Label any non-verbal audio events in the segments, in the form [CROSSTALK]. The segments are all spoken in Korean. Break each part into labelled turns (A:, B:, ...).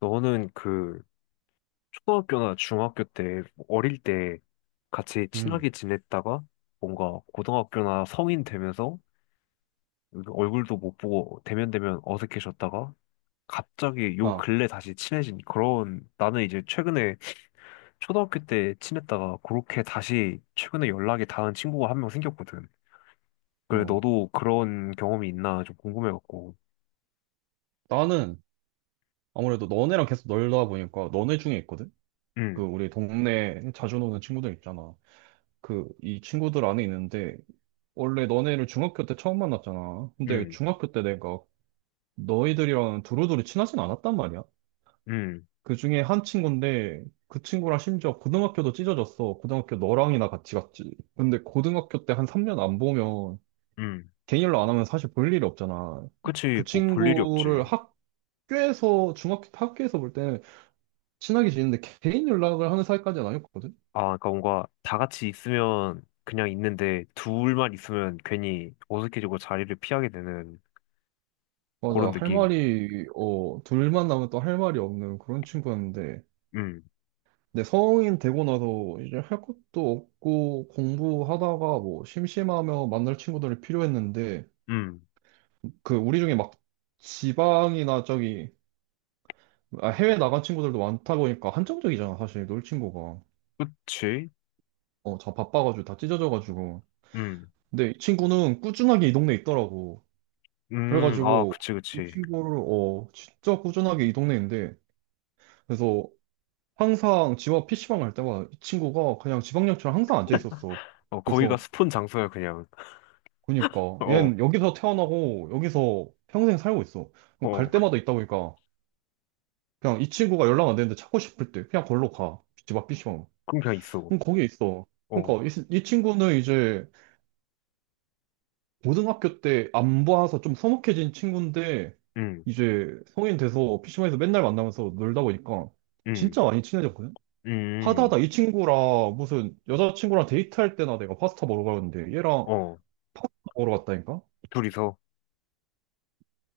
A: 너는 그 초등학교나 중학교 때 뭐 어릴 때 같이
B: 음,
A: 친하게 지냈다가 뭔가 고등학교나 성인 되면서 얼굴도 못 보고 대면대면 어색해졌다가 갑자기 요
B: 아,
A: 근래 다시 친해진, 그런, 나는 이제 최근에 초등학교 때 친했다가 그렇게 다시 최근에 연락이 닿은 친구가 한 명 생겼거든. 그래
B: 어.
A: 너도 그런 경험이 있나 좀 궁금해갖고.
B: 나는 아무래도 너네랑 계속 놀다 보니까 너네 중에 있거든? 그
A: 응,
B: 우리 동네에 자주 노는 친구들 있잖아. 그 이 친구들 안에 있는데 원래 너네를 중학교 때 처음 만났잖아. 근데
A: 응,
B: 중학교 때 내가 너희들이랑 두루두루 친하진 않았단 말이야.
A: 응,
B: 그 중에 한 친구인데 그 친구랑 심지어 고등학교도 찢어졌어. 고등학교 너랑이나 같이 갔지. 근데 고등학교 때 한 3년 안 보면
A: 응.
B: 개인일로 안 하면 사실 볼 일이 없잖아. 그
A: 그치 뭐 볼 일이 없지.
B: 친구를 학 학교에서 중학교 학교에서 볼 때는 친하게 지냈는데 개인 연락을 하는 사이까지는 아니었거든.
A: 아, 그러니까 뭔가 다 같이 있으면 그냥 있는데 둘만 있으면 괜히 어색해지고 자리를 피하게 되는 그런
B: 맞아, 할
A: 느낌.
B: 말이 둘만 나면 또 할 말이 없는 그런 친구였는데,
A: 음,
B: 근데 성인 되고 나서 이제 할 것도 없고 공부하다가 뭐 심심하면 만날 친구들이 필요했는데,
A: 음,
B: 그 우리 중에 막 지방이나 저기, 아, 해외 나간 친구들도 많다 보니까 한정적이잖아, 사실 놀 친구가.
A: 그치?
B: 어다 바빠가지고 다 찢어져가지고.
A: 음,
B: 근데 이 친구는 꾸준하게 이 동네에 있더라고.
A: 아,
B: 그래가지고
A: 그치,
B: 이
A: 그치.
B: 친구를 진짜 꾸준하게 이 동네인데, 그래서 항상 집 앞 PC방 갈 때마다 이 친구가 그냥 지방역처럼 항상 앉아 있었어.
A: 어, 거기가
B: 그래서,
A: 스폰 장소야, 그냥. [LAUGHS]
B: 그니까
A: 어,
B: 얘는 여기서 태어나고 여기서 평생 살고 있어. 그럼 갈
A: 어,
B: 때마다 있다 보니까 그냥 이 친구가 연락 안 되는데 찾고 싶을 때 그냥 걸로 가. 집 앞 PC방.
A: 그럼 그냥 있어.
B: 그럼 거기 있어.
A: 어,
B: 그러니까 이, 이 친구는 이제 고등학교 때 안 봐서 좀 서먹해진 친구인데,
A: 음,
B: 이제 성인 돼서 피 c 방에서 맨날 만나면서 놀다 보니까
A: 음,
B: 진짜 많이 친해졌거든? 하다
A: 음,
B: 하다 이 친구랑 무슨 여자친구랑 데이트할 때나, 내가 파스타 먹으러 가는데 얘랑
A: 어,
B: 파스타 먹으러 갔다니까?
A: 둘이서.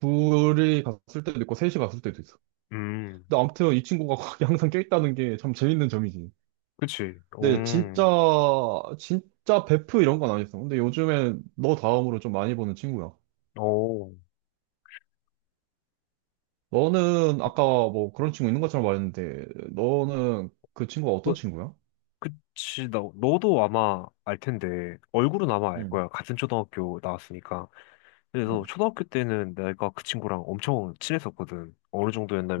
B: 둘이 갔을 때도 있고 셋이 갔을 때도 있어.
A: 음,
B: 근데 아무튼 이 친구가 [LAUGHS] 거기 항상 껴있다는 게 참 재밌는 점이지.
A: 그치.
B: 근데 진짜 진짜 베프 이런 건 아니었어. 근데 요즘엔 너 다음으로 좀 많이 보는 친구야.
A: 어.
B: 너는 아까 뭐 그런 친구 있는 것처럼 말했는데, 너는 그 친구가 어떤
A: 그-
B: 친구야?
A: 그치, 나, 너도 아마 알 텐데, 얼굴은 아마 알
B: 응,
A: 거야. 같은 초등학교 나왔으니까. 그래서
B: 응,
A: 초등학교 때는 내가 그 친구랑 엄청 친했었거든. 어느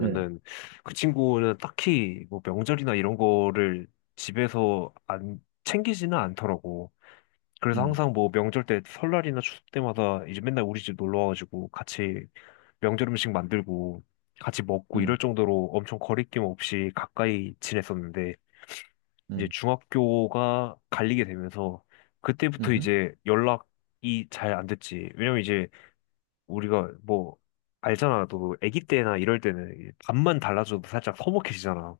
B: 응,
A: 그 친구는 딱히 뭐 명절이나 이런 거를 집에서 안 챙기지는 않더라고. 그래서
B: 응,
A: 항상 뭐 명절 때 설날이나 추석 때마다 이제 맨날 우리 집 놀러 와가지고 같이 명절 음식 만들고 같이 먹고 이럴
B: 응,
A: 정도로 엄청 거리낌 없이 가까이 지냈었는데, 이제
B: 응,
A: 중학교가 갈리게 되면서 그때부터
B: 응,
A: 이제 연락이 잘 안 됐지. 왜냐면 이제 우리가 뭐 알잖아. 또 아기 때나 이럴 때는 이제 밥만 달라져도 살짝 서먹해지잖아.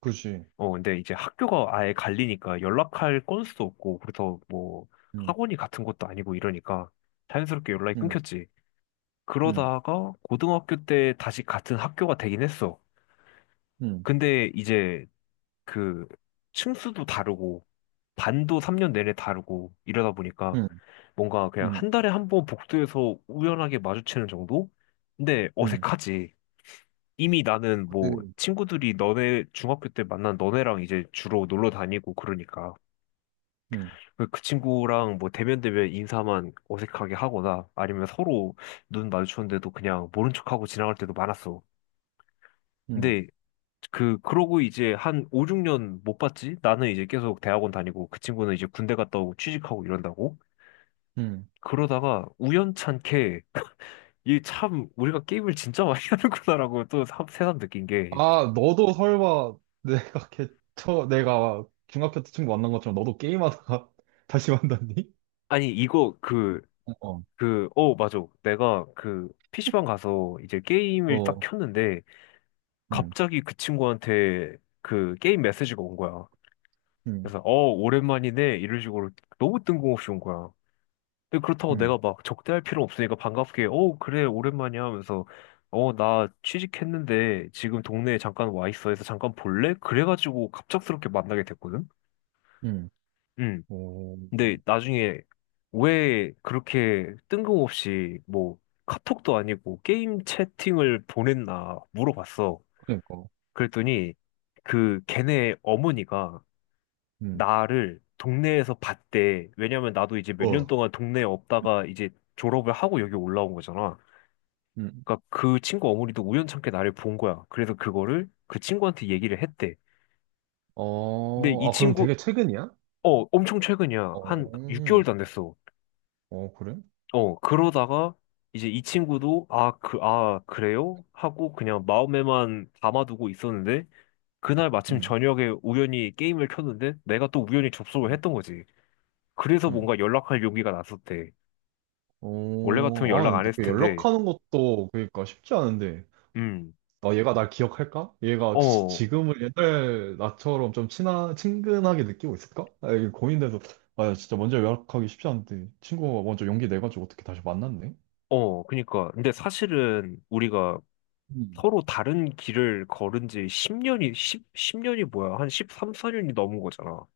B: 그지.
A: 어, 근데 이제 학교가 아예 갈리니까 연락할 건수도 없고, 그래서 뭐
B: 응,
A: 학원이 같은 것도 아니고 이러니까 자연스럽게 연락이
B: 응,
A: 끊겼지.
B: 응,
A: 그러다가 고등학교 때 다시 같은 학교가 되긴 했어.
B: 응,
A: 근데 이제 그, 층수도 다르고 반도 3년 내내 다르고 이러다 보니까
B: 응,
A: 뭔가 그냥
B: 응,
A: 한 달에 한 번 복도에서 우연하게 마주치는 정도? 근데
B: 응,
A: 어색하지. 이미 나는 뭐
B: 그지.
A: 친구들이 너네 중학교 때 만난 너네랑 이제 주로 놀러 다니고 그러니까
B: 응,
A: 그그 친구랑 뭐 대면 대면 인사만 어색하게 하거나 아니면 서로 눈 마주쳤는데도 그냥 모른 척하고 지나갈 때도 많았어.
B: 응,
A: 근데 그러고 이제 한 5, 6년 못 봤지? 나는 이제 계속 대학원 다니고 그 친구는 이제 군대 갔다 오고 취직하고 이런다고.
B: 응.
A: 그러다가 우연찮게 이 참 우리가 게임을 진짜 많이 [LAUGHS] 하는구나라고 또 새삼 느낀 게,
B: 아, 너도 설마 [LAUGHS] 내가 개, 내가 중학교 때 친구 만난 것처럼 너도 게임하다가 [LAUGHS] 다시 만났니?
A: 아니 이거
B: 어,
A: 어, 맞아. 내가 그 PC방 가서 이제 게임을 딱
B: 어,
A: 켰는데
B: 응,
A: 갑자기 그 친구한테 그 게임 메시지가 온 거야.
B: 응,
A: 그래서 어, 오랜만이네, 이런 식으로 너무 뜬금없이 온 거야. 근데 그렇다고
B: 응,
A: 내가 막 적대할 필요 없으니까 반갑게 어, 그래, 오랜만이야 하면서, 어, 나 취직했는데 지금 동네에 잠깐 와 있어 해서 잠깐 볼래? 그래가지고 갑작스럽게 만나게 됐거든.
B: 응.
A: 응.
B: 오,
A: 근데 나중에 왜 그렇게 뜬금없이 뭐 카톡도 아니고 게임 채팅을 보냈나 물어봤어.
B: 그러니까.
A: 그랬더니, 그 걔네 어머니가
B: 응,
A: 나를 동네에서 봤대. 왜냐면 나도 이제 몇 년
B: 어.
A: 동안 동네에 없다가 이제 졸업을 하고 여기 올라온 거잖아.
B: 응,
A: 그러니까 그 친구 어머니도 우연찮게 나를 본 거야. 그래서 그거를 그 친구한테 얘기를 했대. 근데
B: 어,
A: 이
B: 아, 그럼
A: 친구,
B: 되게 최근이야?
A: 어, 엄청 최근이야.
B: 어,
A: 한 6개월도 안 됐어.
B: 어, 그래?
A: 어, 그러다가 이제 이 친구도, 아, 그, 아, 그래요? 하고 그냥 마음에만 담아두고 있었는데, 그날 마침
B: 응,
A: 저녁에 우연히 게임을 켰는데 내가 또 우연히 접속을
B: 음.
A: 했던 거지. 그래서
B: 응. 응.
A: 뭔가 연락할 용기가 났었대. 원래 같으면
B: 어, 아,
A: 연락 안
B: 근데
A: 했을
B: 그
A: 텐데,
B: 연락하는 것도 그러니까 쉽지 않은데.
A: 음,
B: 아, 얘가 날 기억할까? 얘가
A: 어,
B: 지금을 옛날 나처럼 좀 친근하게 느끼고 있을까? 아, 이게 고민돼서. 아, 진짜 먼저 연락하기 쉽지 않은데. 친구가 먼저 용기 내가지고 어떻게 다시 만났네?
A: 어, 그니까. 근데 사실은 우리가
B: 응,
A: 서로 다른 길을 걸은 지 10년이 뭐야? 한 13, 14년이 넘은 거잖아.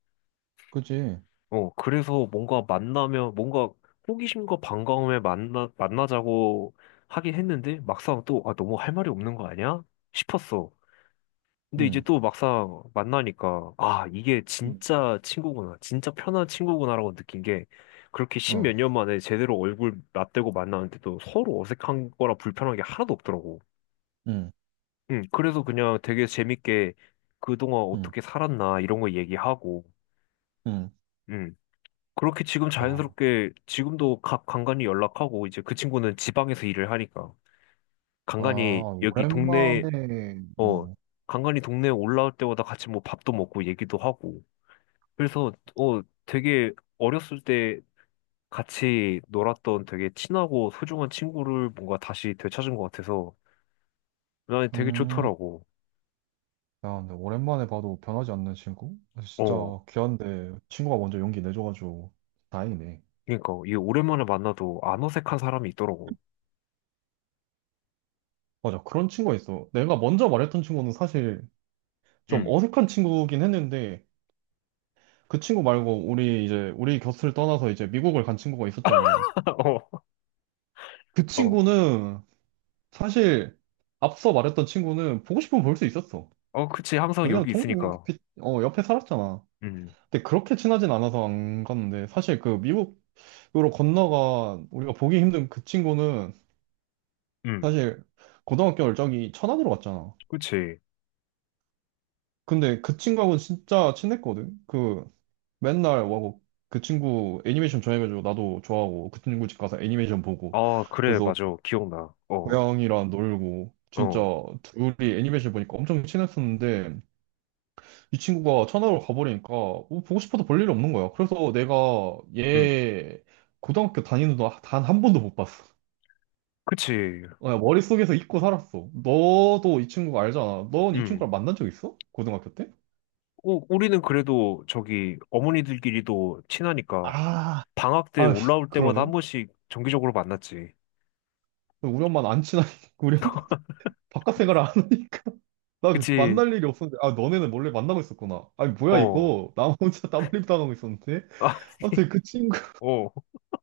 B: 그지?
A: 어, 그래서 뭔가 만나면, 뭔가 호기심과 반가움에 만나자고 하긴 했는데, 막상 또, 아, 너무 할 말이 없는 거 아니야? 싶었어. 근데 이제
B: 응,
A: 또 막상 만나니까, 아, 이게
B: 응,
A: 진짜 친구구나, 진짜 편한 친구구나라고 느낀 게, 그렇게
B: 어,
A: 십몇 년 만에 제대로 얼굴 맞대고 만나는데도 서로 어색한 거라 불편한 게 하나도 없더라고.
B: 응,
A: 응, 그래서 그냥 되게 재밌게 그동안
B: 응,
A: 어떻게 살았나, 이런 거 얘기하고,
B: 응.
A: 응. 그렇게 지금
B: 아,
A: 자연스럽게 지금도 각 간간이 연락하고, 이제 그 친구는 지방에서 일을 하니까 간간이
B: 아,
A: 여기 동네
B: 오랜만에,
A: 어
B: 뭐,
A: 간간이 동네에 올라올 때마다 같이 뭐 밥도 먹고 얘기도 하고, 그래서 어 되게 어렸을 때 같이 놀았던 되게 친하고 소중한 친구를 뭔가 다시 되찾은 것 같아서 난 되게
B: 음.
A: 좋더라고.
B: 야, 근데 오랜만에 봐도 변하지 않는 친구? 진짜
A: 어
B: 귀한데 친구가 먼저 용기 내줘가지고 다행이네.
A: 그러니까 이게 오랜만에 만나도 안 어색한 사람이 있더라고.
B: 맞아, 그런 친구가 있어. 내가 먼저 말했던 친구는 사실 좀
A: 음,
B: 어색한 친구긴 했는데, 그 친구 말고 우리 이제 우리 곁을 떠나서 이제 미국을 간 친구가 있었잖아.
A: [LAUGHS]
B: 그
A: 어, 어,
B: 친구는, 사실 앞서 말했던 친구는 보고 싶으면 볼 수 있었어.
A: 어, 그치, 항상
B: 왜냐면
A: 여기 있으니까.
B: 옆에 살았잖아.
A: 음,
B: 근데 그렇게 친하진 않아서 안 갔는데, 사실 그 미국으로 건너가 우리가 보기 힘든 그 친구는,
A: 음.
B: 사실 고등학교 열정이 천안으로 갔잖아.
A: 그치.
B: 근데 그 친구하고는 진짜 친했거든. 그 맨날 와고, 그 친구 애니메이션 좋아해가지고 나도 좋아하고, 그 친구 집 가서 애니메이션 보고
A: 아, 그래,
B: 거기서
A: 맞아. 기억나. 어,
B: 고양이랑 놀고, 진짜
A: 어,
B: 둘이 애니메이션 보니까 엄청 친했었는데, 이 친구가 천안으로 가버리니까 뭐 보고 싶어도 볼 일이 없는 거야. 그래서 내가
A: 음,
B: 얘 고등학교 다니는 동안 단 한 번도 못 봤어.
A: 그치,
B: 그 머릿속에서 잊고 살았어. 너도 이 친구 알잖아. 넌 이
A: 음,
B: 친구랑 만난 적 있어? 고등학교 때?
A: 오, 우리는 그래도 저기 어머니들끼리도 친하니까
B: 아,
A: 방학 때
B: 아,
A: 올라올 때마다 한
B: 그러네.
A: 번씩 정기적으로 만났지.
B: 우리 엄마는 안 친하니까, [LAUGHS] 우리 엄마 바깥 생활을 안 하니까. [LAUGHS] 나그
A: 그치,
B: 만날 일이 없었는데, 아, 너네는 몰래 만나고 있었구나. 아니, 뭐야,
A: 어,
B: 이거. 나 혼자 [LAUGHS] 따돌림 당하고 있었는데.
A: 아, [LAUGHS]
B: 아무튼 그 친구,
A: 어,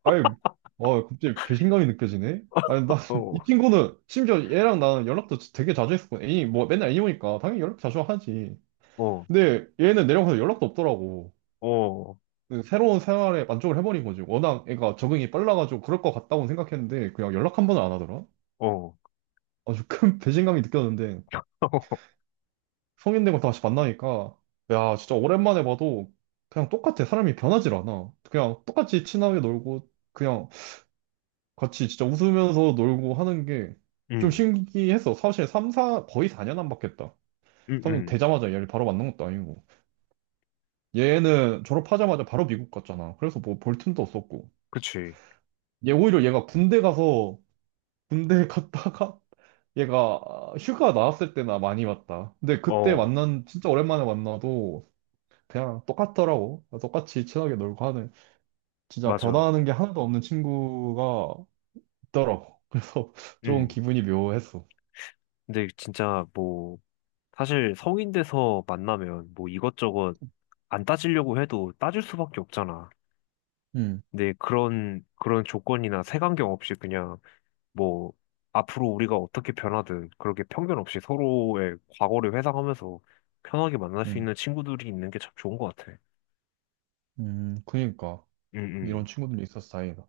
B: 아니, 와, 갑자기 배신감이 느껴지네. 아니, 나,
A: 어,
B: 이 친구는, 심지어 얘랑 나는 연락도 되게 자주 했었고, 애니, 뭐, 맨날 애니 보니까 당연히 연락 자주 하지.
A: 어,
B: 근데 얘는 내려가서 연락도 없더라고.
A: 어,
B: 그 새로운 생활에 만족을 해버린 거지. 워낙 애가 적응이 빨라가지고 그럴 것 같다고 생각했는데, 그냥 연락 한 번을 안 하더라.
A: 어,
B: 아주 큰 [LAUGHS] 배신감이 느꼈는데,
A: [LAUGHS]
B: 성인 되고 다시 만나니까, 야, 진짜 오랜만에 봐도 그냥 똑같아. 사람이 변하질 않아. 그냥 똑같이 친하게 놀고, 그냥 같이 진짜 웃으면서 놀고 하는 게 좀
A: 음,
B: 신기했어. 사실 3, 4, 거의 4년 안 바뀌었다.
A: 음,
B: 성인
A: 음,
B: 되자마자 얘를 바로 만난 것도 아니고, 얘는 졸업하자마자 바로 미국 갔잖아. 그래서 뭐 볼 틈도 없었고,
A: 그치,
B: 얘 오히려 얘가 군대 가서, 군대 갔다가 [LAUGHS] 얘가 휴가 나왔을 때나 많이 봤다. 근데 그때
A: 어,
B: 만난, 진짜 오랜만에 만나도 그냥 똑같더라고. 똑같이 친하게 놀고 하는, 진짜
A: 맞아.
B: 변화하는 게 하나도 없는 친구가 있더라고. 그래서 [LAUGHS] 좀
A: 음,
B: 기분이 묘했어.
A: 근데 진짜 뭐, 사실 성인 돼서 만나면 뭐 이것저것 안 따지려고 해도 따질 수밖에 없잖아.
B: 음,
A: 근데 그런 그런 조건이나 색안경 없이 그냥 뭐 앞으로 우리가 어떻게 변하든 그렇게 편견 없이 서로의 과거를 회상하면서 편하게 만날 수
B: 음,
A: 있는 친구들이 있는 게 참 좋은 것 같아.
B: 그니까 이런
A: 응응.
B: 친구들이 있어서 다행이다.